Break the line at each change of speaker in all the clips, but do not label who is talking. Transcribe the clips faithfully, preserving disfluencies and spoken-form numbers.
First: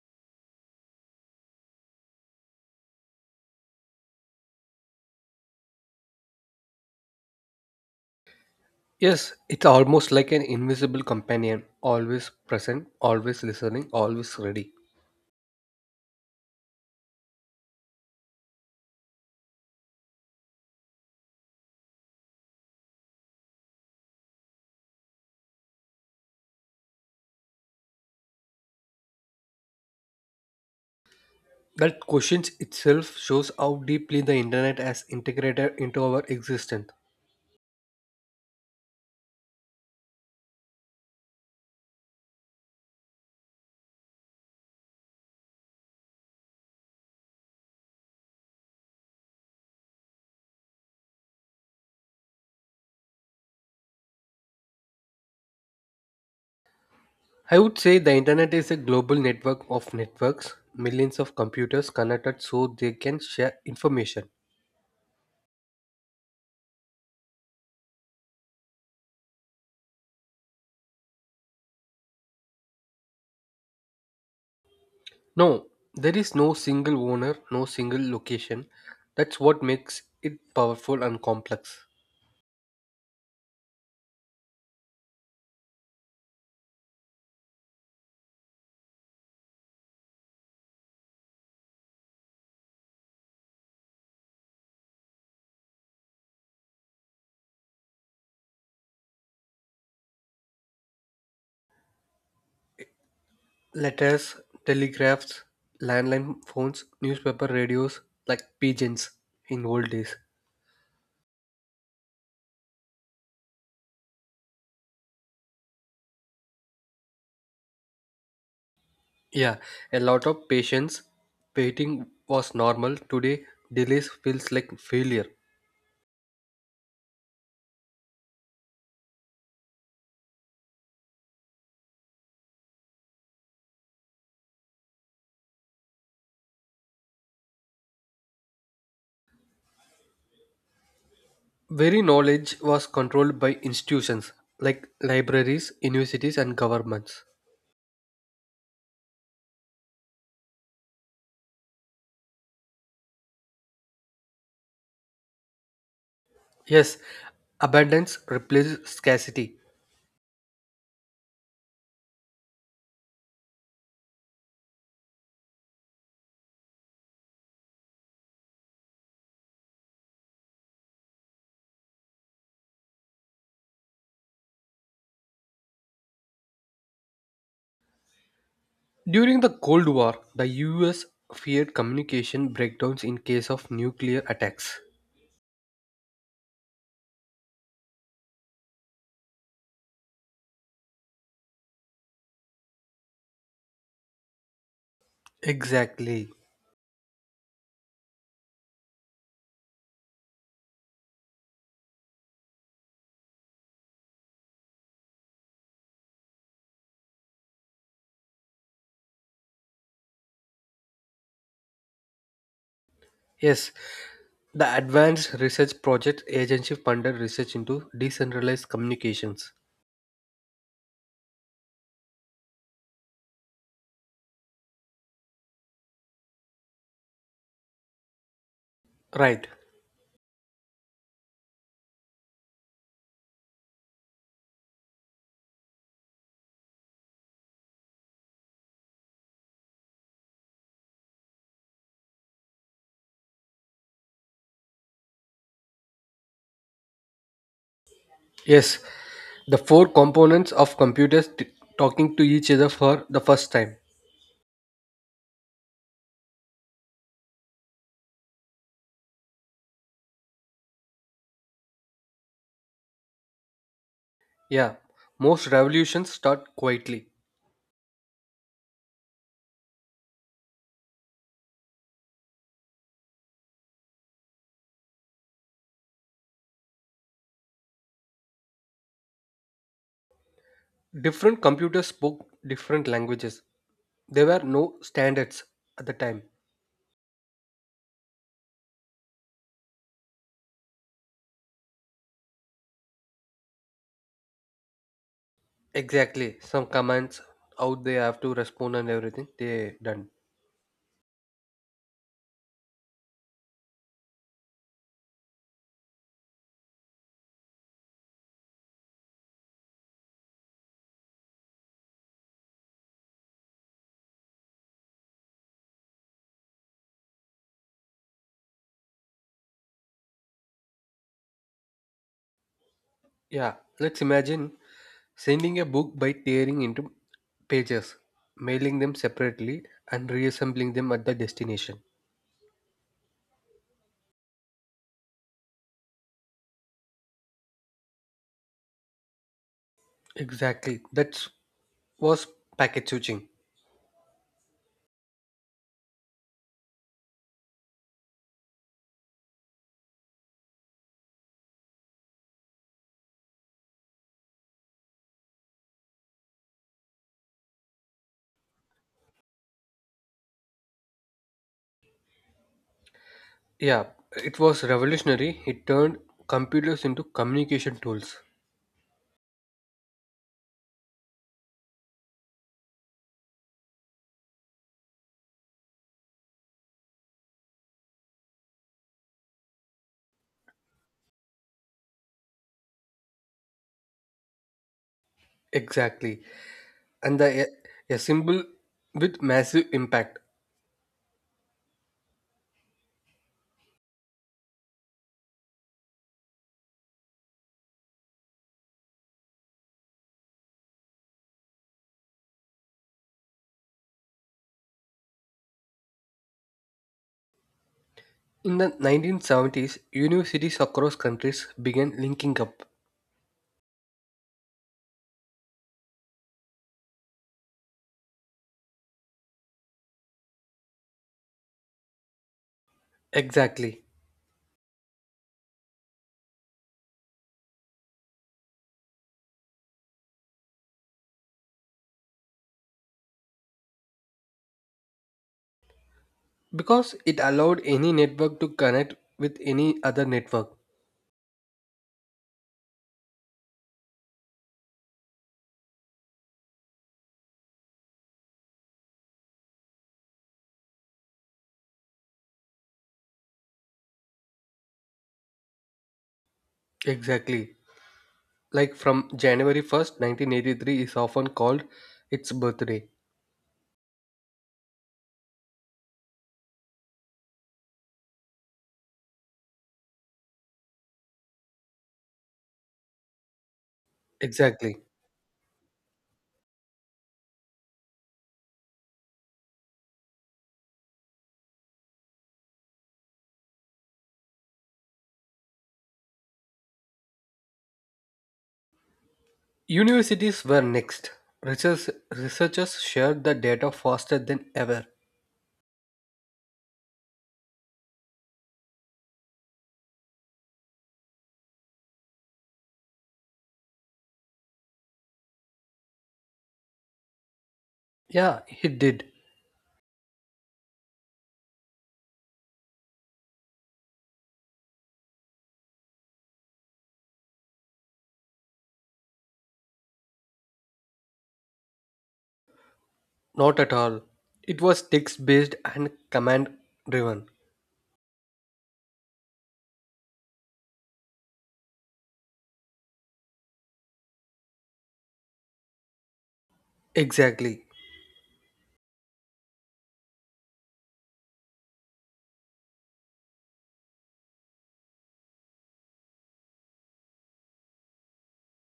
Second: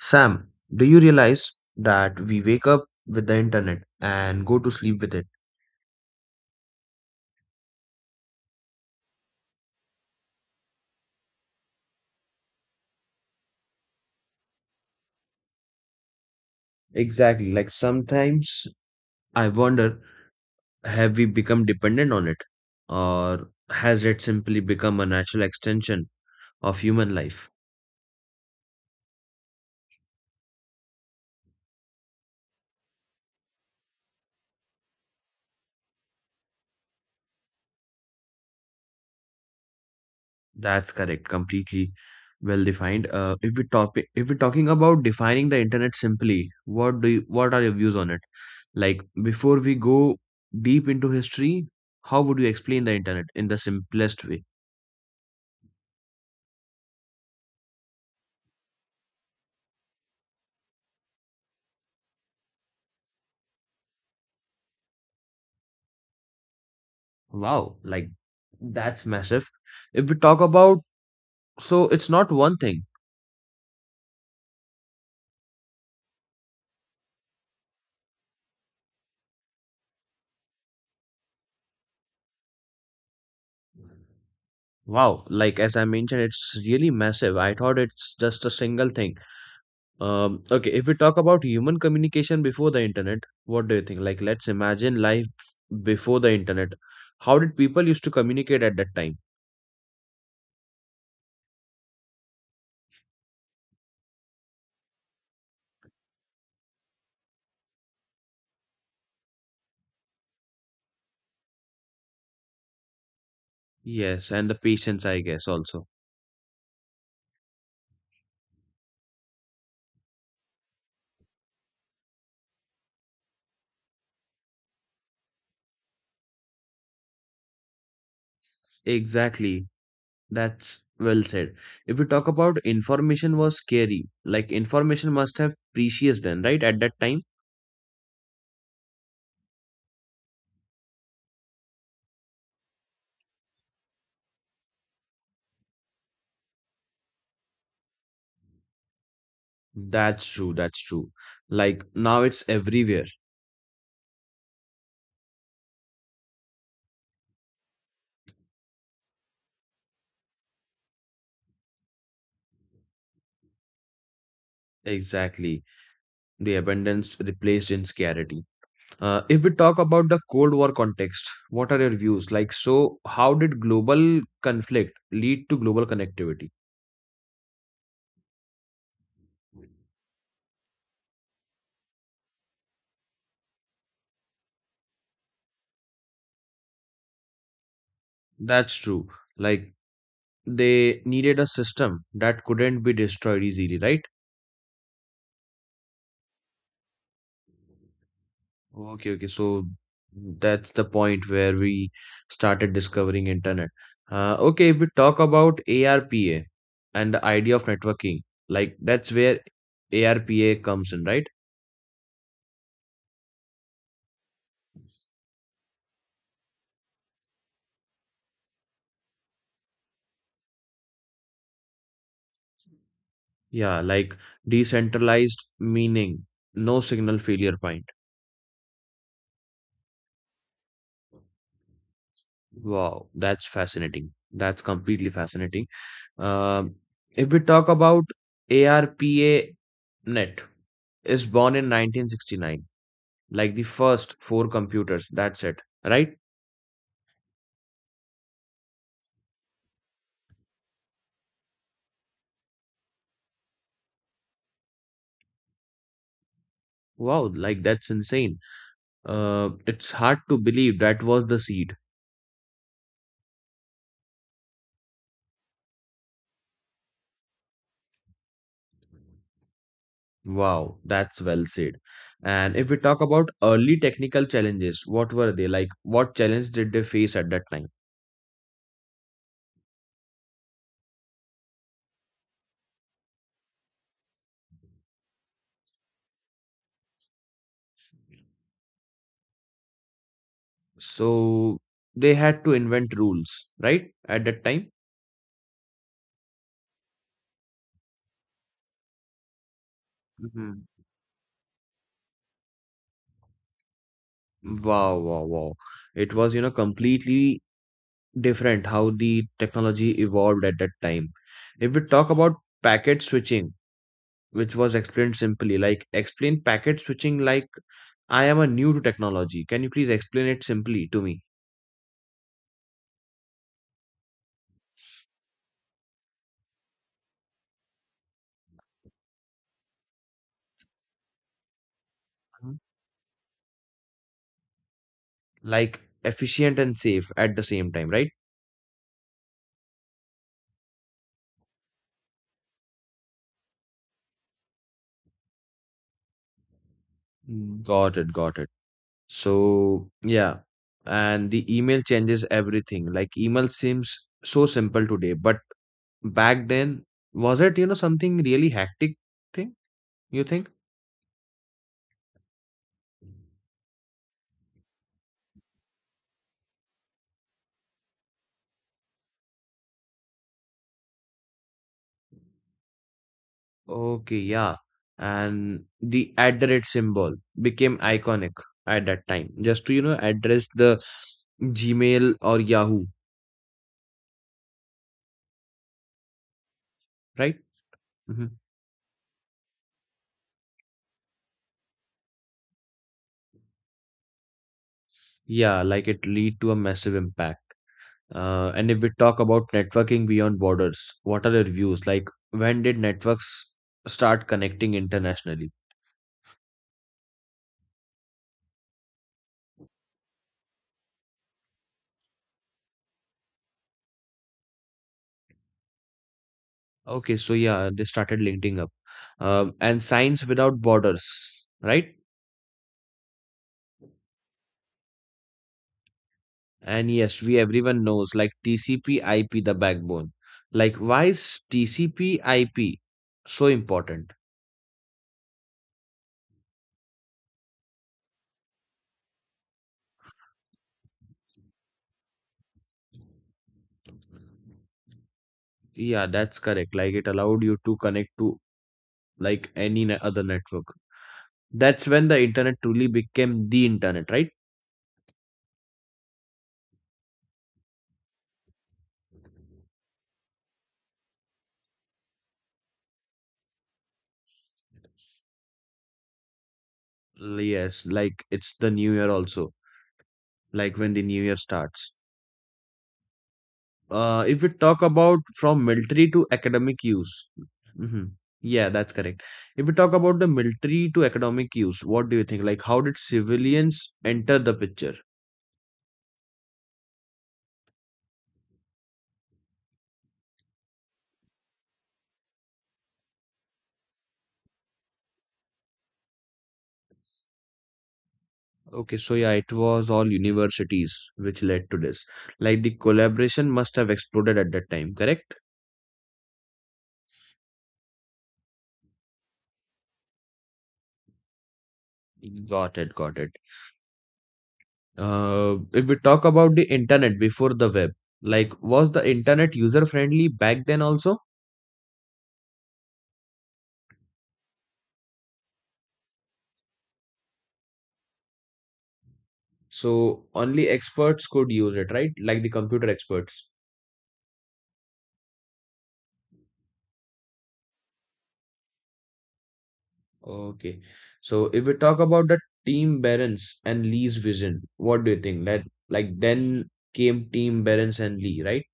Sam, do you realize that we wake up with the internet and go to sleep with it?
Yes, it's almost like an invisible companion, always present, always listening, always ready.
Exactly. Like sometimes I wonder, have we become dependent on it? Or has it simply become a natural extension of human life?
That question itself shows how deeply the internet has integrated into our existence.
That's correct, completely well defined. Uh, if we talk, if we're talking about defining the internet simply, what do you, what are your views on it? Like before we go deep into history, how would you explain the internet in the simplest way?
I would say the internet is a global network of networks, millions of computers connected so they can share information.
Wow, like that's massive. If we talk about, So it's not one thing.
No, there is no single owner, no single location. That's what makes it powerful and complex.
Wow, like as I mentioned, it's really massive. I thought it's just a single thing. Um, okay, if we talk about human communication before the internet, what do you think? Like, let's imagine life before the internet. How did people used to communicate at that time?
Letters, telegraphs, landline phones, newspaper, radios, like pigeons in old days.
Yes, and the patience, I guess, also.
Yeah, a lot of patience. Waiting was normal. Today, delays feels like failure.
Exactly. That's well said. If we talk about information was scary, like information must have precious then, right? At that time.
Very knowledge was controlled by institutions like libraries, universities, and governments.
That's true, that's true. Like now it's everywhere.
Yes, abundance replaces scarcity.
Exactly. The abundance replaced in scarcity. Uh, if we talk about the Cold War context, what are your views? Like, so how did global conflict lead to global connectivity?
During the Cold War, the U S feared communication breakdowns in case of nuclear attacks.
That's true. Like, they needed a system that couldn't be destroyed easily, right?
Exactly.
Okay, okay. So that's the point where we started discovering internet. Uh, okay, if we talk about ARPA and the idea of networking, like that's where ARPA comes in, right?
Yes, the Advanced Research Project Agency funded research into decentralized communications.
Yeah, like decentralized meaning, no signal failure point.
Right.
Wow, that's fascinating. That's completely fascinating. Um, if we talk about ARPA net is born in nineteen sixty-nine like the first four computers. That's it, right?
Yes, the four components of computers t- talking to each other for the first time.
Wow, like that's insane. Uh, it's hard to believe that was the seed.
Yeah, most revolutions start quietly.
Wow, that's well said. And if we talk about early technical challenges, what were they like? What challenge did they face at that time?
Different computers spoke different languages. There were no standards at the time.
So they had to invent rules, right? At that time.
Exactly, some commands, how they have to respond and everything, they done.
Mhm. Wow, wow, wow. It was, you know, completely different how the technology evolved at that time. If we talk about packet switching, which was explained simply like explain packet switching like I am a new to technology can you please explain it simply to me.
Yeah, let's imagine sending a book by tearing into pages, mailing them separately, and reassembling them at the destination.
Mhm. Like efficient and safe at the same time, right?
Exactly. That was packet switching.
Mm. Got it, got it. So yeah, and the email changes everything like email seems so simple today but back then was it you know something really hectic thing you think?
Yeah, it was revolutionary. It turned computers into communication tools.
Okay, yeah, and the at the rate symbol became iconic at that time just to you know address the Gmail or Yahoo,
Exactly. And
right?
the a, a
Mhm.
symbol with massive impact.
Yeah, like it lead to a massive impact. Uh, and if we talk about networking beyond borders, what are your views? Like, when did networks start connecting internationally?
In the nineteen seventies, universities across countries began linking up.
Okay, so yeah, they started linking up. Um, and science without borders, right?
Exactly.
And yes, we everyone knows like T C P I P the backbone. Like, why is T C P I P so important?
Because it allowed any network to connect with any other network.
Yeah, that's correct. Like, it allowed you to connect to like any ne- other network. That's when the internet truly became the internet, right?
Exactly. Like from January first, nineteen eighty-three is often called its birthday.
Yes, like it's the new year also, like when the new year starts. Uh, if we
Exactly.
talk about from military to academic use, hmm, yeah, that's correct. If we talk about the military to academic use, what do you think? Like, how did civilians enter the picture?
Universities were next. Research, researchers shared the data faster than ever.
Okay, so yeah, it was all universities which led to this. Like, the collaboration must have exploded at that time, correct?
Yeah, he did.
Got it, got it. Uh, if we talk about the internet before the web, like was the internet user friendly back then also?
Not at all. It was text based and command driven.
So only experts could use it, right? Like the computer experts.
Exactly.
Okay. So if we talk about the Team Barents and Lee's vision, what do you think? That like then came Team Barents and Lee, right?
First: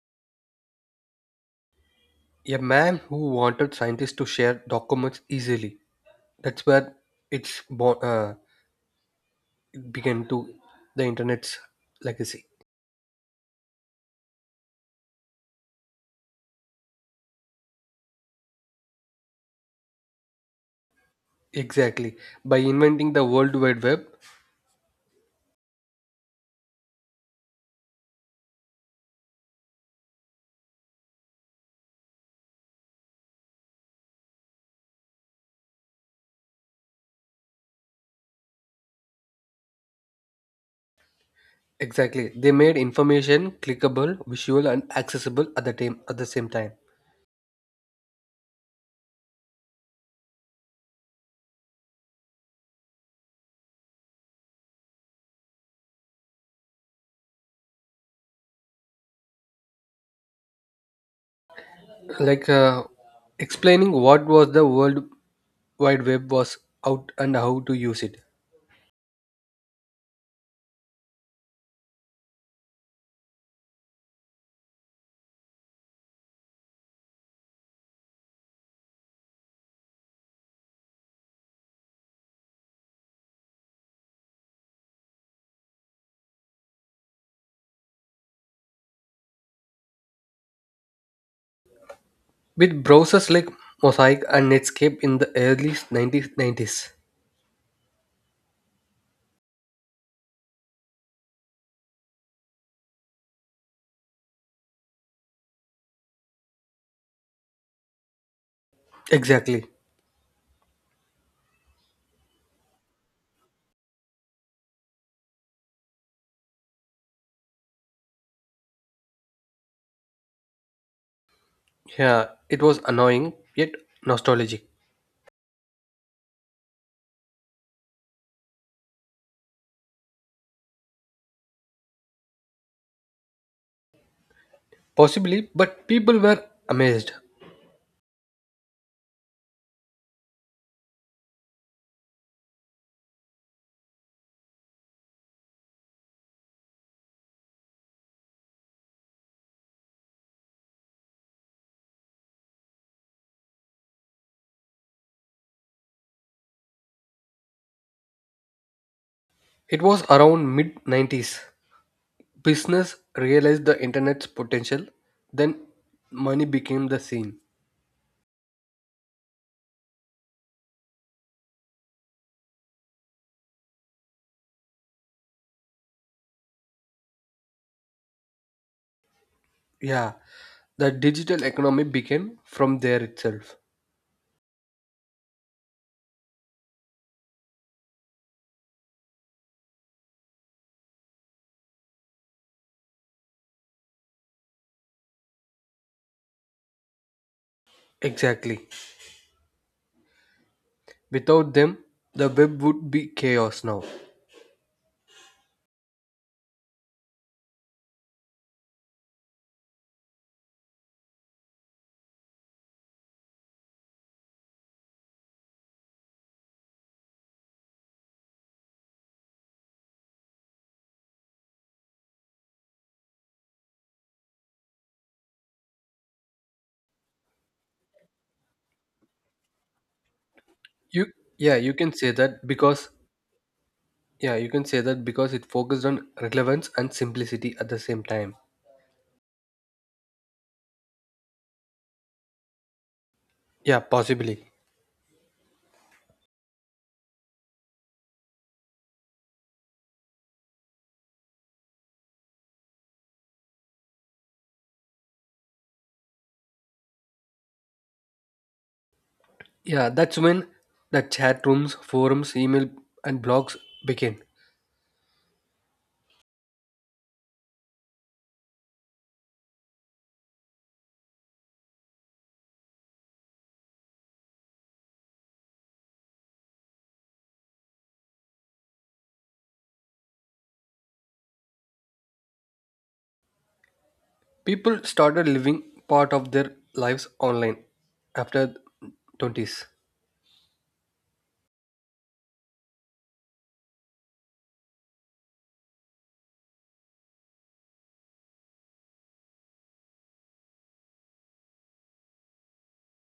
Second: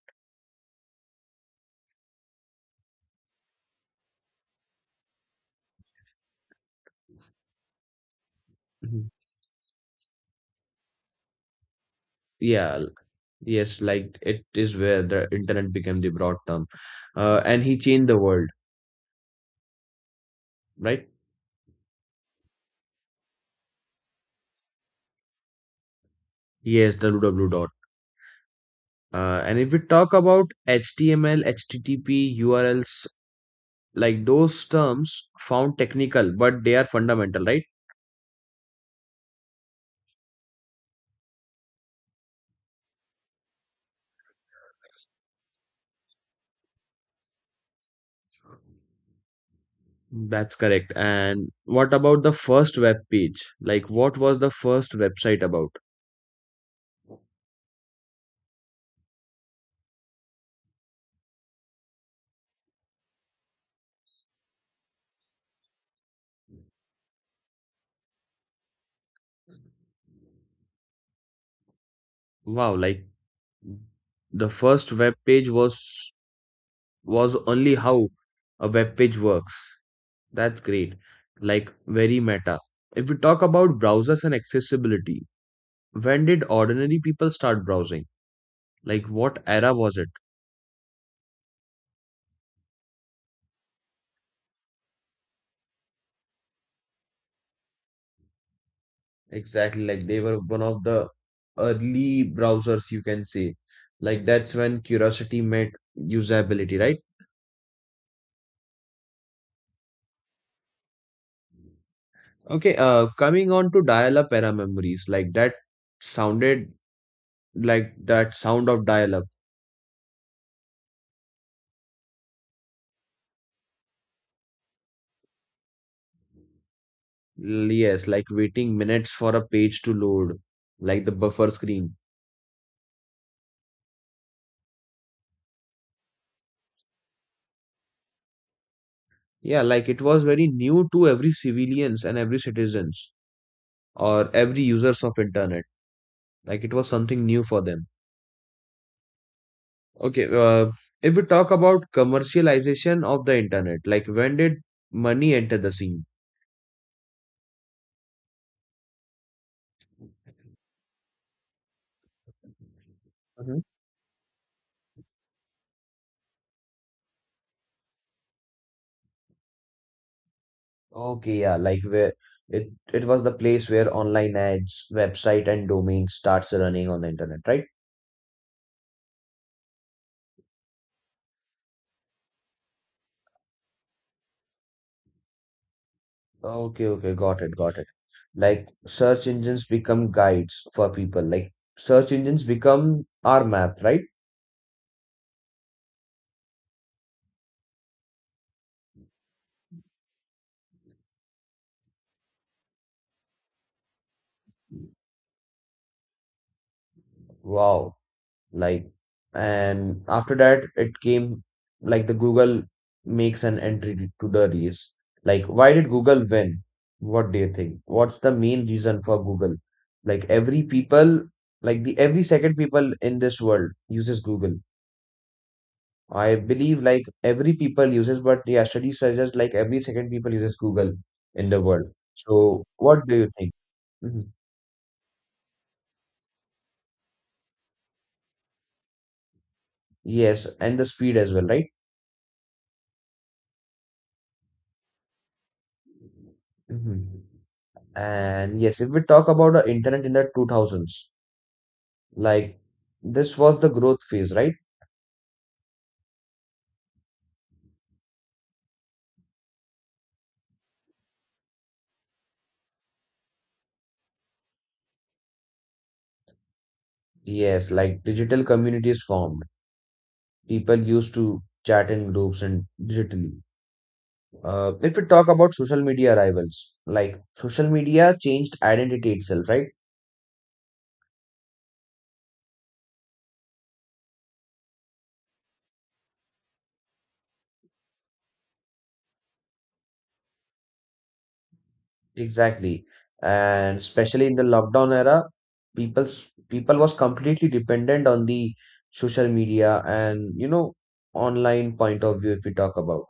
A man who wanted scientists to share documents easily. That's where it's born, uh,
Mhm.
it began to the internet's legacy.
Yeah, l- yes, like it is where the internet became the broad term. Uh, and he changed the world, right?
Exactly. By inventing the World Wide Web.
Yes, the W W W dot. Uh, and if we talk about H T M L, H T T P, U R Ls, like those terms found technical, but they are fundamental, right?
Exactly. They made information clickable, visual, and accessible at the time. At the same time,
That's correct. And what about the first web page? Like, what was the first website about?
like uh, explaining what was the World Wide Web was out and how to use it.
Wow, like the first web page was was only how a web page works. That's great. Like very meta. If we talk about browsers and accessibility, when did ordinary people start browsing? Like what era was it?
With browsers like Mosaic and Netscape in the early nineteen nineties.
Exactly, like they were one of the early browsers, you can say. Like that's when curiosity met usability, right?
Exactly.
Okay, uh, coming on to dial-up era memories, like that sounded like that sound of dial-up. L-
Yeah, it was annoying yet nostalgic.
Yes, like waiting minutes for a page to load, like the buffer screen.
Possibly, but people were amazed.
Yeah, like it was very new to every civilians and every citizens or every users of internet. Like it was something new for them. Okay, uh, if we talk about commercialization of the internet, like when did money enter the scene?
It was around mid nineties. Business
Mhm.
realized the internet's potential, then money became the scene.
Okay, yeah, like where it it was the place where online ads, website, and domain starts running on the internet, right?
Yeah, the digital economy began from there itself.
Okay, okay, got it, got it. Like search engines become guides for people. Like search engines become our map, right?
Exactly. Without them, the web would be chaos now.
Wow. Like and after that it came like the Google makes an entry to the race. Like why did Google win? What do you think? What's the main reason for Google? Like every people like the every second people in this world uses Google. I believe like every people uses but yeah studies suggest like every second people uses Google
You
in
yeah,
the
you
world.
can say that
So
because
what do you think? Mhm.
yeah, you can say that because it focused on relevance and simplicity at the same time.
Yes, and the speed as well, right?
Yeah, possibly.
Mhm. And yes, if we talk about the internet in the two thousands, like this was the growth phase, right?
Yeah, that's when the chat rooms, forums, email and blogs began.
Yes, like digital communities formed. People used to chat in groups and digitally. Uh, if we talk about social media arrivals, like social media changed identity itself, right?
People started living part of their lives online after twenties.
Exactly. And especially in the lockdown era, people's people was completely dependent on the social media and you know online point of view if we talk about.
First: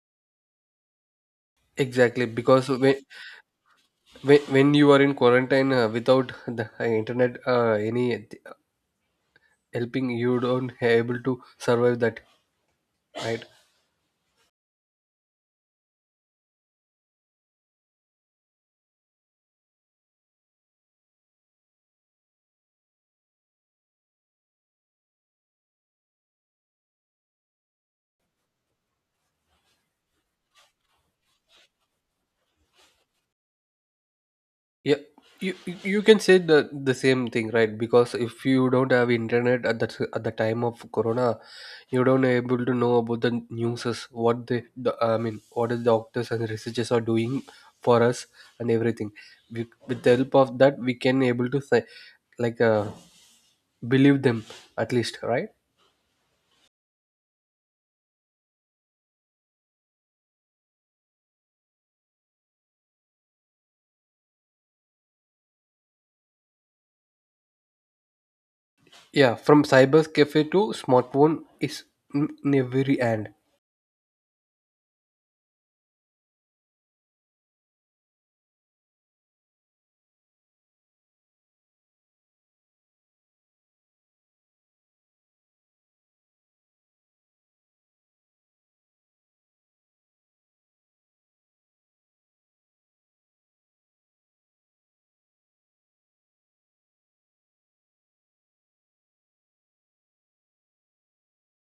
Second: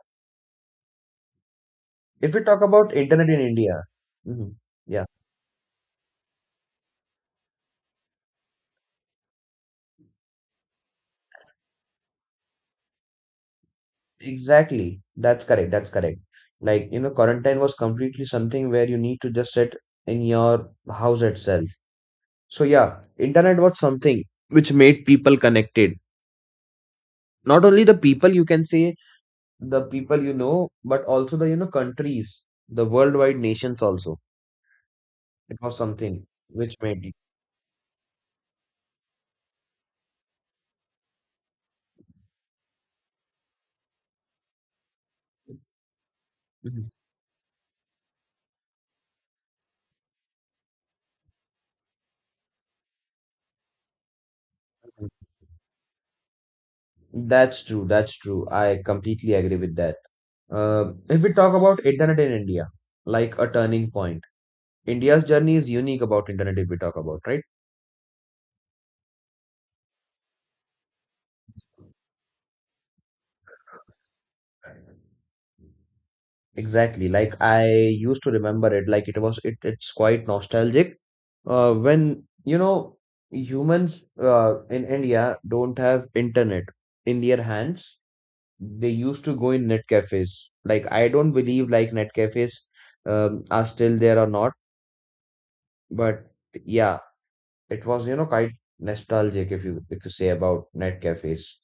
Exactly,
If we talk
because
about
when,
internet in India,
When,
mhm,
when you are
yeah,
in quarantine uh, without the uh, internet, uh, any uh, helping, you don't able to survive that, right?
exactly. That's correct. That's correct. Like, you know, quarantine was completely something where you need to just sit in your house itself. So, yeah, internet was something which made people connected. Not only the people, you can say the people you know, but also the, you know, countries, the worldwide nations also.
Yeah, you
It
you
was
you can
something
say the
which
the
made it.
same thing, right? Because if you don't have internet at the at the time of Corona, you don't able to know about the newses, what they, the I mean, what the doctors and
Mhm.
researchers are doing for us and everything. We, with the help of that, we can able to say like uh, believe them at least, right?
That's true. That's true. I completely agree with that. Uh, if we talk about internet in India, like a turning point, India's journey is unique about internet. If we talk about right,
Yeah, from cyber cafe to smartphone is in in every hand.
exactly. Like I used to remember it, like it was it. It's quite nostalgic. Uh, when you know humans uh, in India don't have internet in their hands, they used to go in net cafes. Like I don't believe like net cafes um, are still there or not, but yeah it was you know quite nostalgic if you if you say about net cafes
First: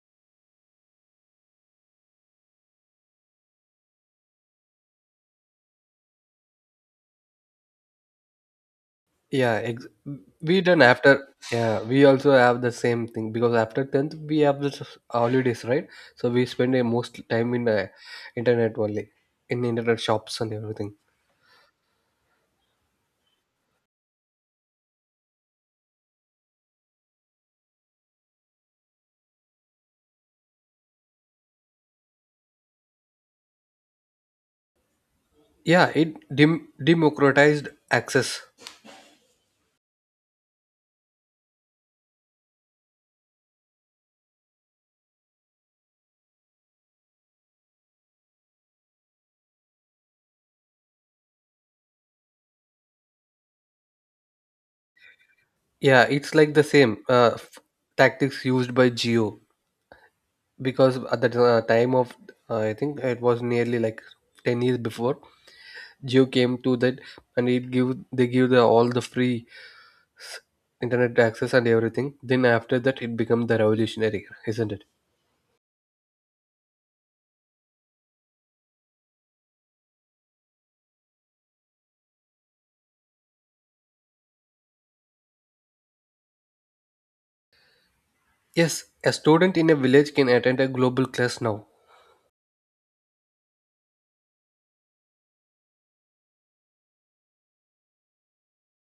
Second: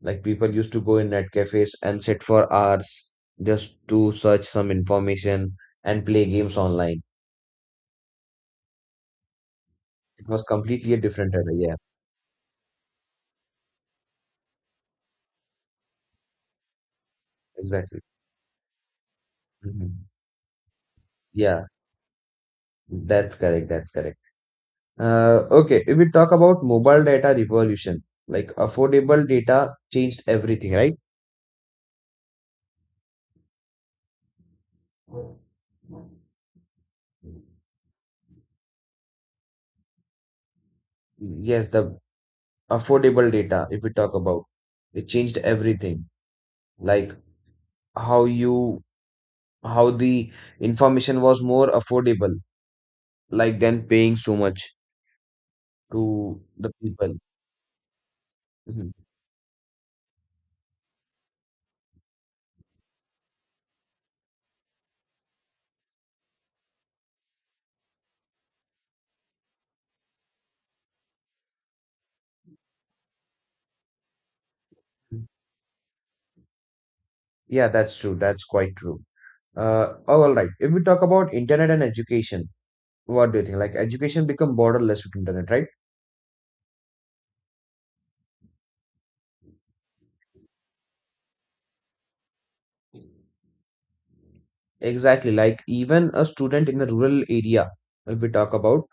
like people used to go in net cafes and sit for hours just to search some information and play games online.
Yeah, ex-
It was
we done
completely a
after.
different era. Yeah,
Yeah, we also have the same thing because after tenth we have the s- holidays, right? So we spend uh, most time in the
exactly.
internet only, in internet
Mhm.
shops and everything.
Yeah, that's correct, that's correct. Uh, okay, if we talk about mobile data revolution like affordable data changed everything, right?
Yeah, it dem- democratized access.
Yes, the affordable data if we talk about it changed everything, like how you how the information was more affordable, like than paying so much
Yeah, it's
to
like the
the
same
people.
uh, f- tactics used by
Mhm.
Geo because at the uh, time of uh, I think it was nearly like ten years before Geo came to that, and it give they give the all the free s- internet access and everything. Then after that, it become the revolutionary, isn't it?
Yeah, that's true. That's quite true. Uh, oh, all right. If we talk about internet and education, what do you think? Like education become borderless with internet, right?
Yes, a student in a village can attend a global class now.
Exactly. Like even a student in a rural area, if we talk about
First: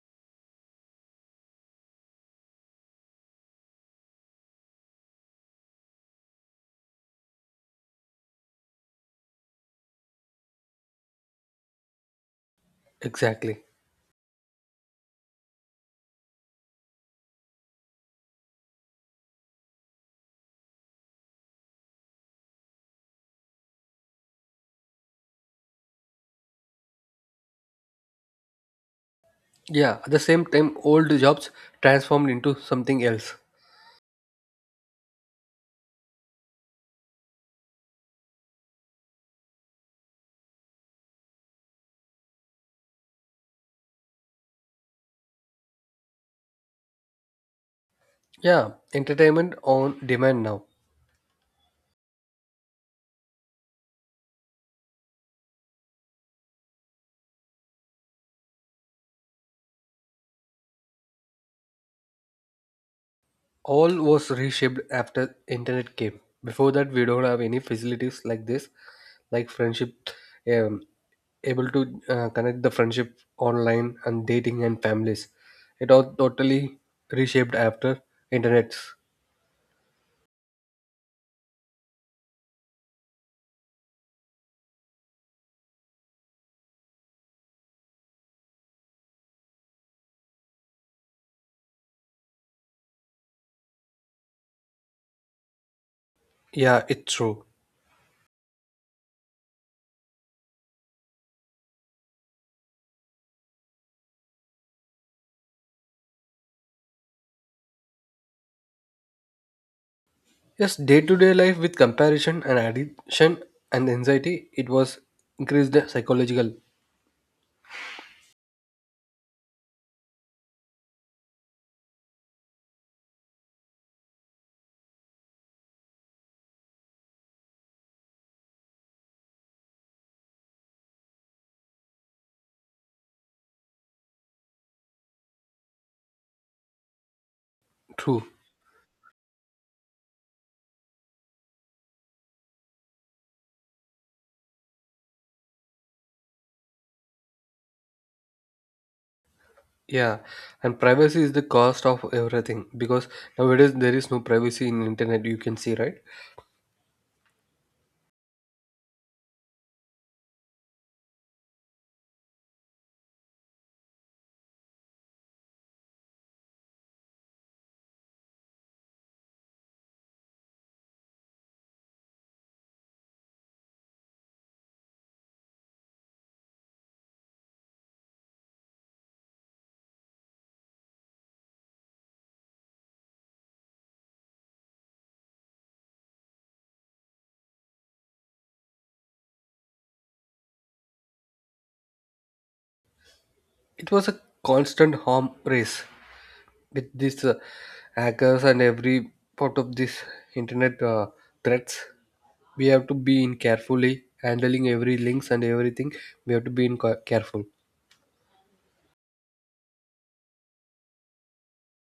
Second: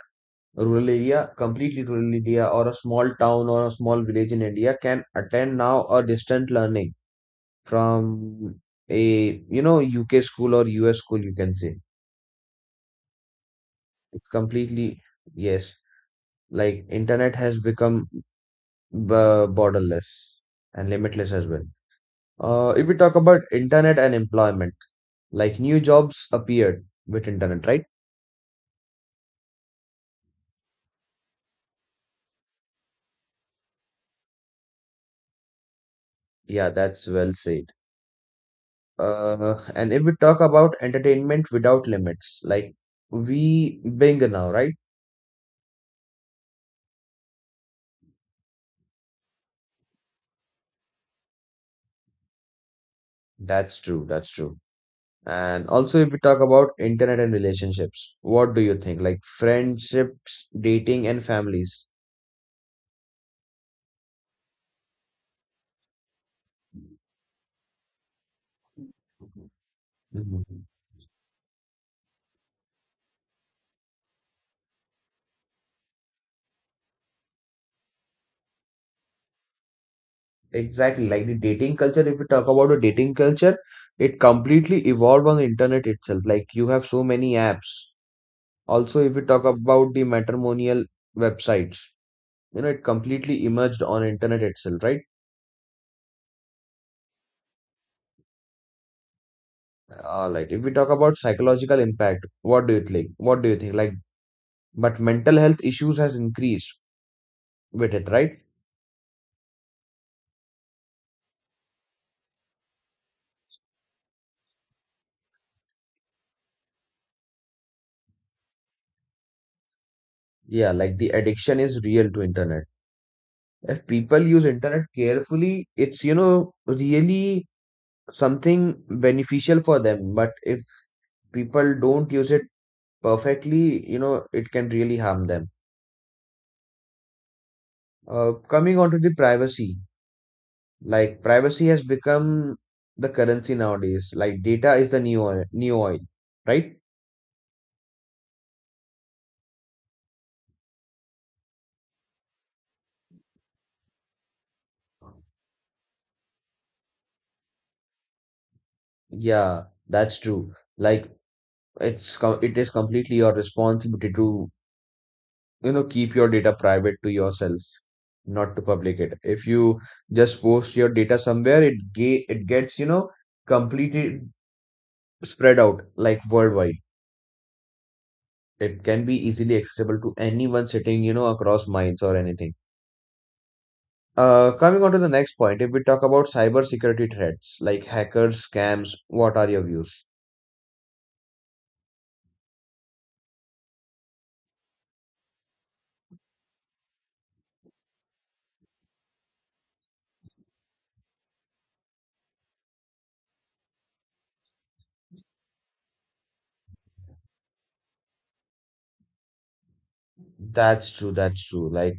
rural area, completely rural area or a small town or a small village in India can attend now a distant learning from a you know U K school or U S school you can say.
Exactly.
It's completely Yes, like internet has become b- borderless and limitless as well. Uh, if we talk about internet and employment like new jobs appeared with internet, right?
Yeah, at the same time, old jobs transformed into something else.
Yeah, that's well said. Uh, and if we talk about entertainment without limits like we Bing now, right?
Yeah, entertainment on demand now.
That's true, that's true. And also, if we talk about internet and relationships, what do you think? Like friendships, dating, and families.
All was reshaped after internet came. Before that, we don't have any facilities like this, like friendship,
Mhm.
um, able to uh, connect the friendship online and dating and families. It all totally reshaped after internet.
Exactly. Like the dating culture, if we talk about the dating culture, it completely evolved on the internet itself. Like you have so many apps. Also, if we talk about the matrimonial websites, you know, it completely emerged on internet itself, right?
Yeah, it's true.
All right. If we talk about psychological impact, what do you think? What do you think? Like, but mental health issues has increased with it, right?
Yes, day to day life with comparison and addiction and anxiety, it was increased the psychological.
Yeah, like the addiction is real to internet. If people use internet carefully, it's, you know, really something beneficial for them. But if people don't use it perfectly, you know, it can really harm them.
True.
Uh, coming on to the privacy, like privacy has become the currency nowadays. Like data is the new oil, new oil, right?
Yeah, and privacy is the cost of everything because nowadays there is no privacy in internet. You can see, right?
Yeah, that's true. Like it's co- it is completely your responsibility to, you know, keep your data private to yourself, not to public it. If you just post your data somewhere, it ge- it gets, you know, completely spread out, like worldwide. It can be easily accessible to anyone sitting, you know, across minds or anything. Uh, coming on to the next point, if we talk about cyber security threats like hackers, scams, what are your views?
It was a constant harm race with these uh, hackers and every part of this internet uh, threats. We have to be in carefully handling every links and everything. We have to be in ca- careful.
That's true, that's true. Like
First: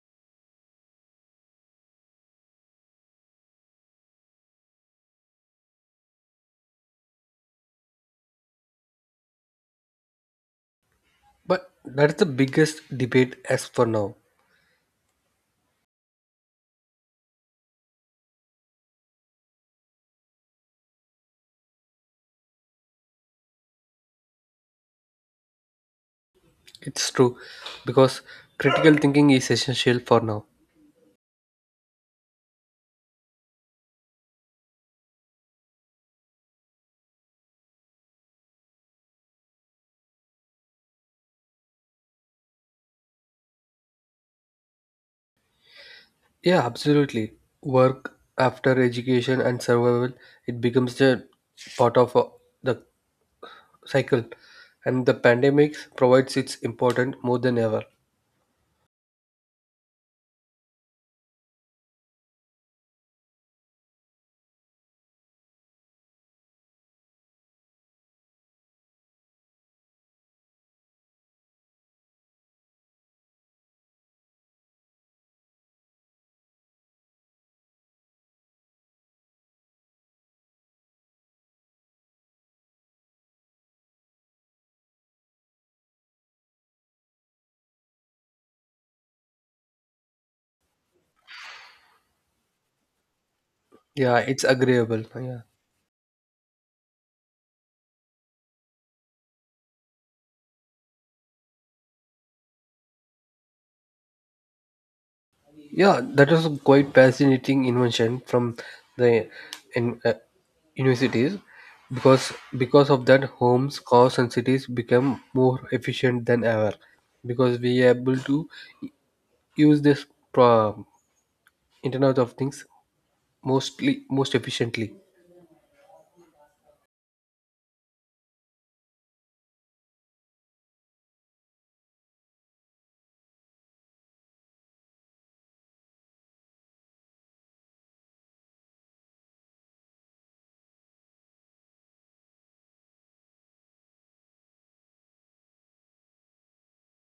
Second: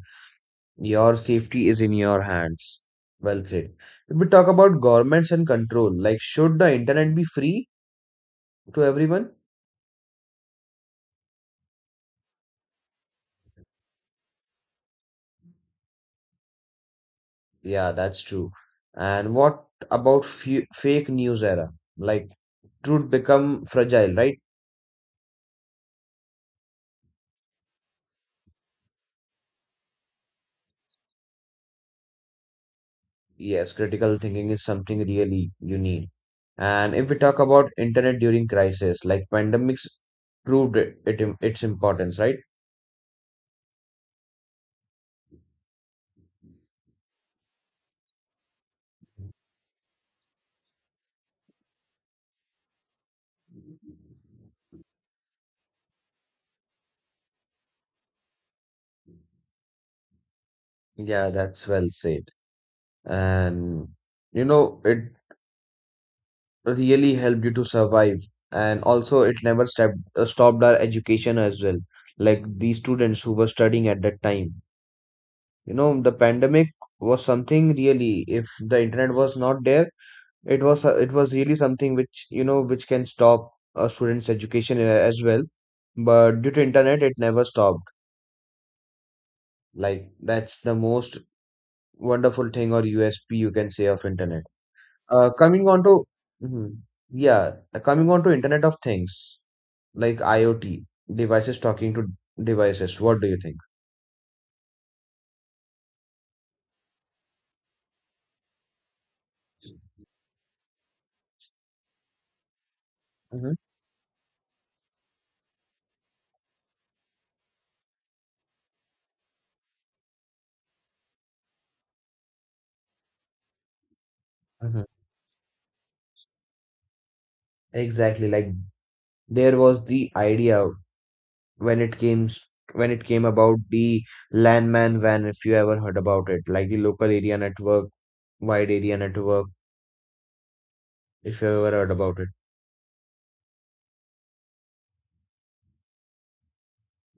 your safety is in your hands. Well said. If we talk about governments and control, like should the internet be free to everyone?
But that's the biggest debate as for now.
Yeah, that's true. And what about fe fake news era? Like truth become fragile, right?
It's true because critical thinking is essential for now.
Yes, critical thinking is something really you need. And if we talk about internet during crisis, like pandemics proved it, it im- its importance, right?
Yeah, absolutely. Work after education and survival, it becomes the part of uh, the cycle. And the pandemics provides its important more than ever.
Yeah, that's well said. And you know, it really helped you to survive. And also, it never stopped uh, stopped our education as well. Like the students who were studying at that time, you know, the pandemic was something really. If the internet was not there, it was it was really something which, you know, which can stop a student's education a- as well. But due to internet, it never stopped. Like that's the most wonderful thing or U S P you can say of
Yeah, it's
internet.
agreeable.
Uh,
Yeah,
coming on to Mhm. Yeah, uh, coming on to Internet of Things, like IoT devices talking to devices. What do you think?
yeah, that was a quite fascinating invention from the in, uh, universities because because of that,
Mm-hmm.
homes, cars, and cities become more efficient than ever because we are able to use this pro- Internet of Things mostly most
Mm-hmm.
efficiently.
Exactly. Like there was the idea when it came s- when it came about the landman van, if you ever heard about it, like the local area network, wide area network, if you ever heard about it.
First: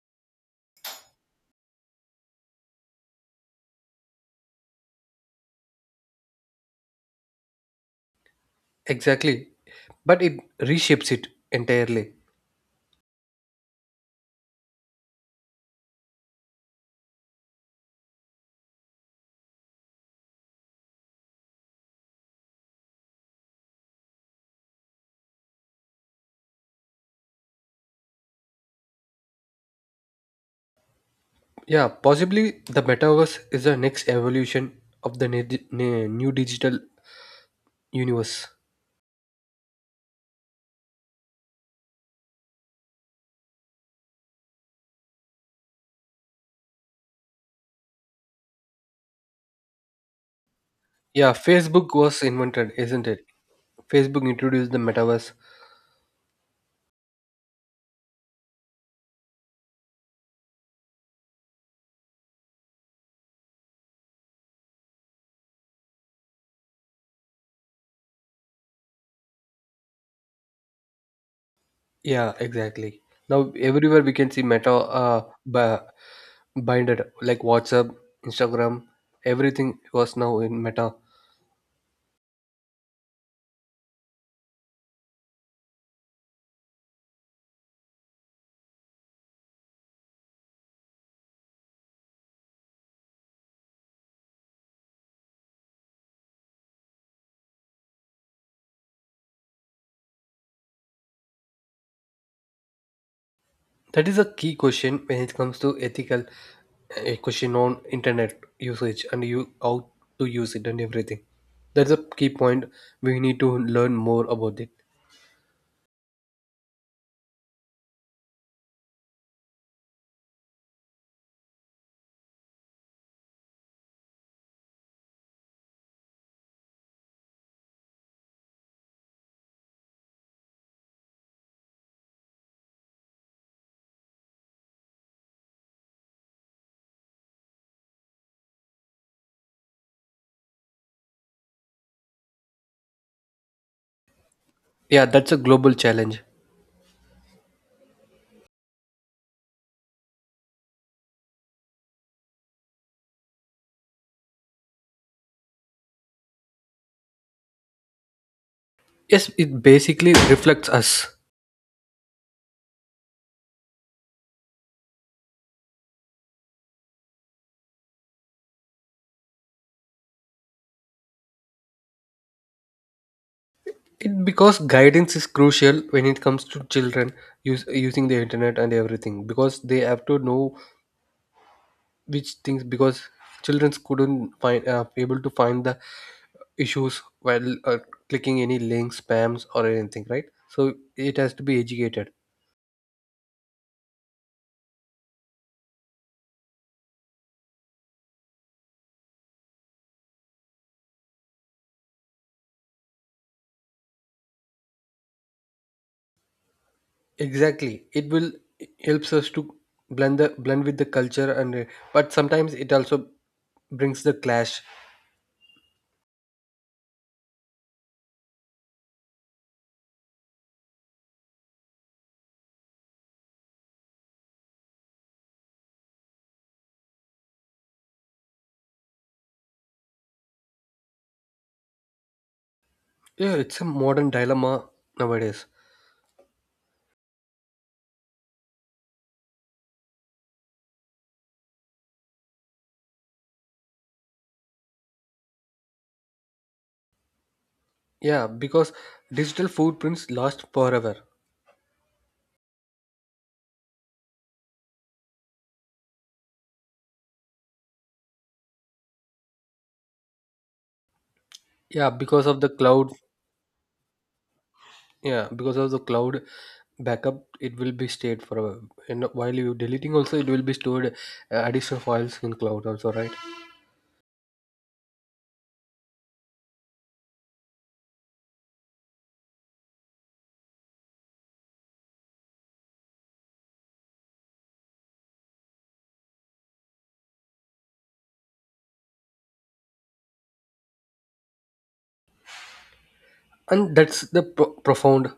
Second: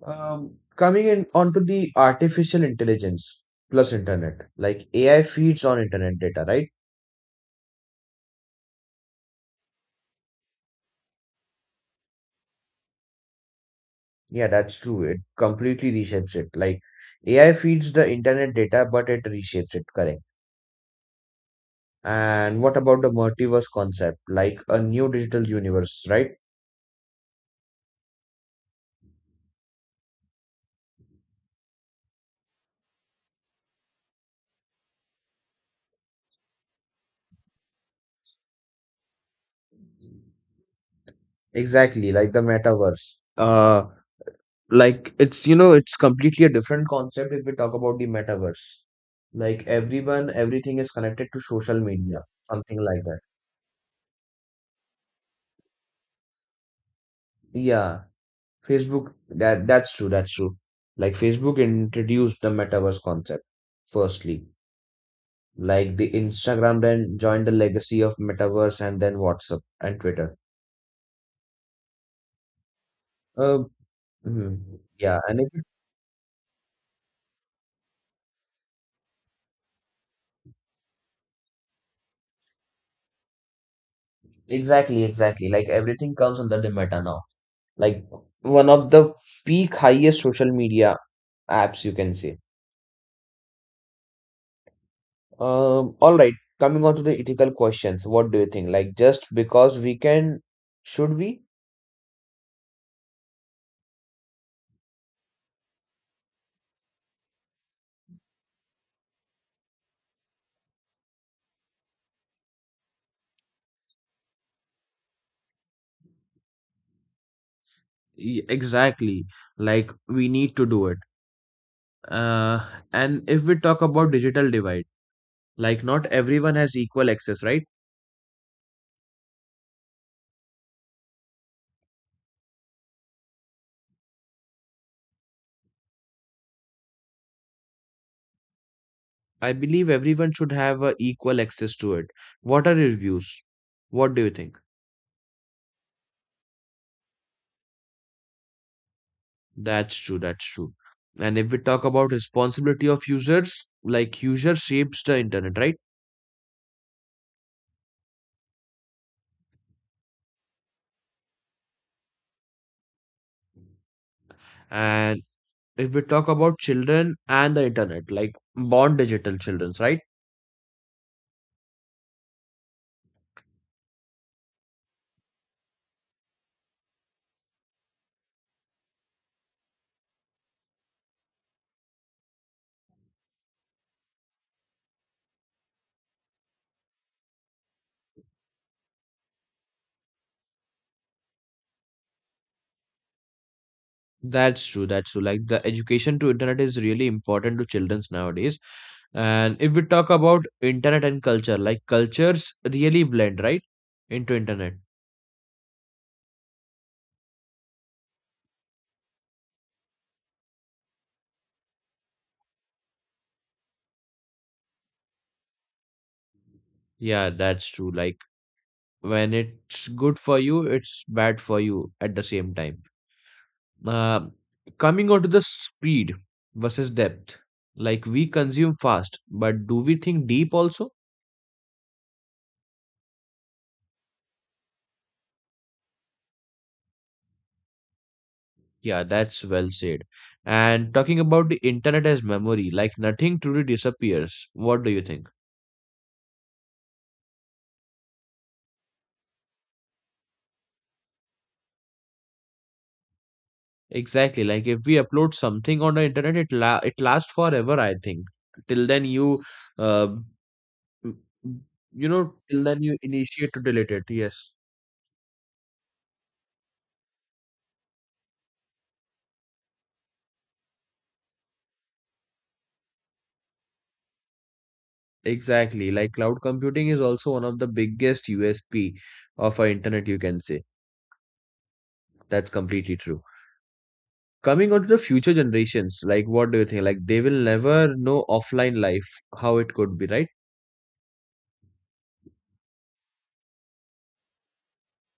um, Coming in onto the artificial intelligence plus internet, like AI feeds on internet data, right?
Exactly, but it reshapes it entirely.
Yeah, that's true, it completely reshapes it. Like AI feeds the internet data, but it reshapes it, correct. And what about the multiverse concept, like a new digital universe, right?
Yeah, possibly the metaverse is the next evolution of the ne- ne- new digital universe.
Exactly, like the metaverse. Uh, like it's, you know, it's completely a different concept if we talk about the metaverse. Like everyone, everything is connected
Yeah,
to social
Facebook
media,
was invented,
something like
isn't
that.
it? Facebook introduced the metaverse.
Yeah, Facebook, that that's true, that's true. Like Facebook introduced the metaverse concept firstly. Like the Instagram then joined the legacy of metaverse, and then WhatsApp and Twitter.
Yeah, exactly. Now
uh,
everywhere we can see meta
mhm. yeah
uh
and it,
ba- binded like WhatsApp, Instagram, everything was now in meta.
exactly, exactly, like everything comes under the meta now. Like one of the peak highest social media apps you can say. Um all right, coming on to the ethical questions, what do you think? Like just because we can, should we?
That is a key question when it comes to ethical uh, question on internet usage and you how to use it and everything. That's a key point. We need to learn more about it.
Y- Exactly. Like we need to do it. Uh, and if we talk about digital divide, like not everyone has equal access, right? I believe everyone should have uh, equal access to it. What are your views? What do you think?
Yeah, that's a global challenge.
That's true, that's true. And if we talk about responsibility of users, like user shapes the internet,
Yes, it basically reflects us.
right? If we talk about children and the internet, like born digital children's, right?
It, because guidance is crucial when it comes to children use, using the internet and everything because they have to know which things because children couldn't find uh, able to find the issues while uh, clicking any links spams or anything, right. So it has to be educated.
That's true. That's true. Like the education to internet is really important to children's nowadays. And if we talk about internet and culture, like cultures really blend, right? Into internet.
Exactly, it will it helps us to blend the blend with the culture and uh, but sometimes it also brings the clash.
Yeah, that's true. Like when it's good for you, it's bad for you at the same time. Uh, Coming on to the speed versus depth, like we consume fast, but do we think deep also?
Yeah, it's a modern dilemma nowadays.
Yeah, that's well said. And talking about the internet as memory, like nothing truly disappears. What do you think?
Yeah, because digital footprints last forever.
Exactly. Like if we upload something on the internet, it la it lasts forever, I think. Till then you uh m- m-
Yeah,
you
because
know,
of the
till then
cloud.
you initiate to delete it. Yes.
Yeah, because of the cloud backup, it will be stayed forever. And while you deleting, also it will be stored uh, additional files in cloud also, right?
Exactly. Like cloud computing is also one of the biggest U S P of our internet, you can say. That's completely true. Coming on to the future generations, like what do you think? Like they will never know offline life, how it could be, right?
And that's the pro- profound.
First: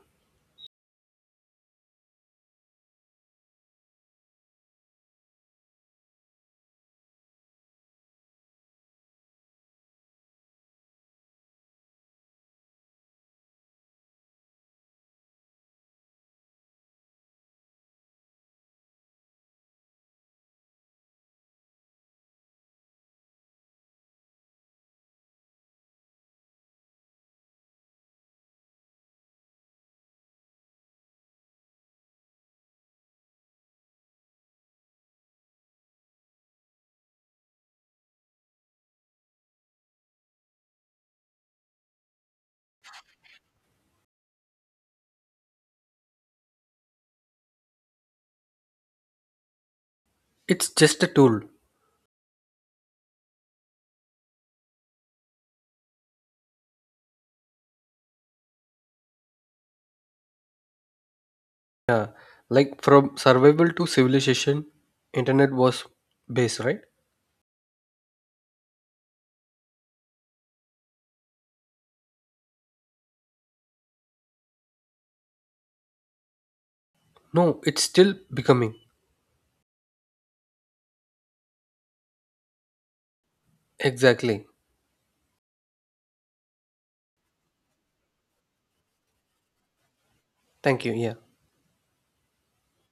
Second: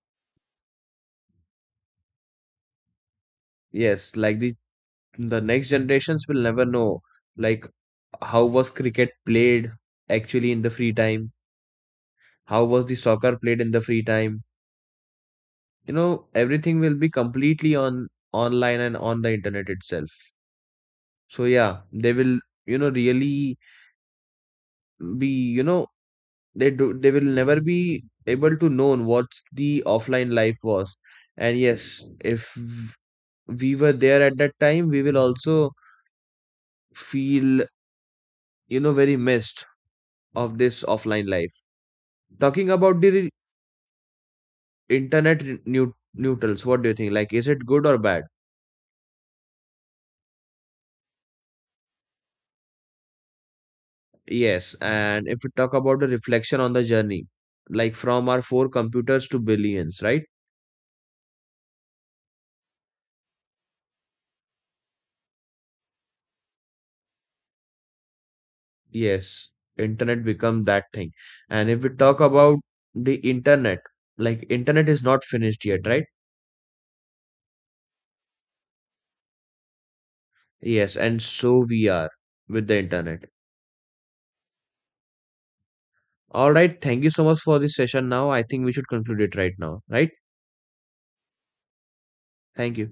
Yes, like the the next generations will never know, like how was cricket played actually in the free time, how was the soccer played in the free time. You know, everything will be completely on online and on the internet itself. So yeah, they will, you know, really be, you know, they do they will never be able to know what's the offline life was. And yes, if we were there at that time, we will also feel, you know, very missed of this offline life. Talking about the re- internet re- neu- neutrals, what do you think? Like, is it good or bad?
It's just a tool.
Yes. And if we talk about the reflection on the journey, like from our four computers to billions, right?
Like from survival to civilization, internet was base, right?
Yes, internet become that thing. And if we talk about the internet, like internet is not finished yet, right?
No, it's still becoming.
Yes, and so we are with the internet.
Exactly.
All right, thank you so much for this session now. I think we should conclude it right now, right?
Thank you. Yeah.
Thank you.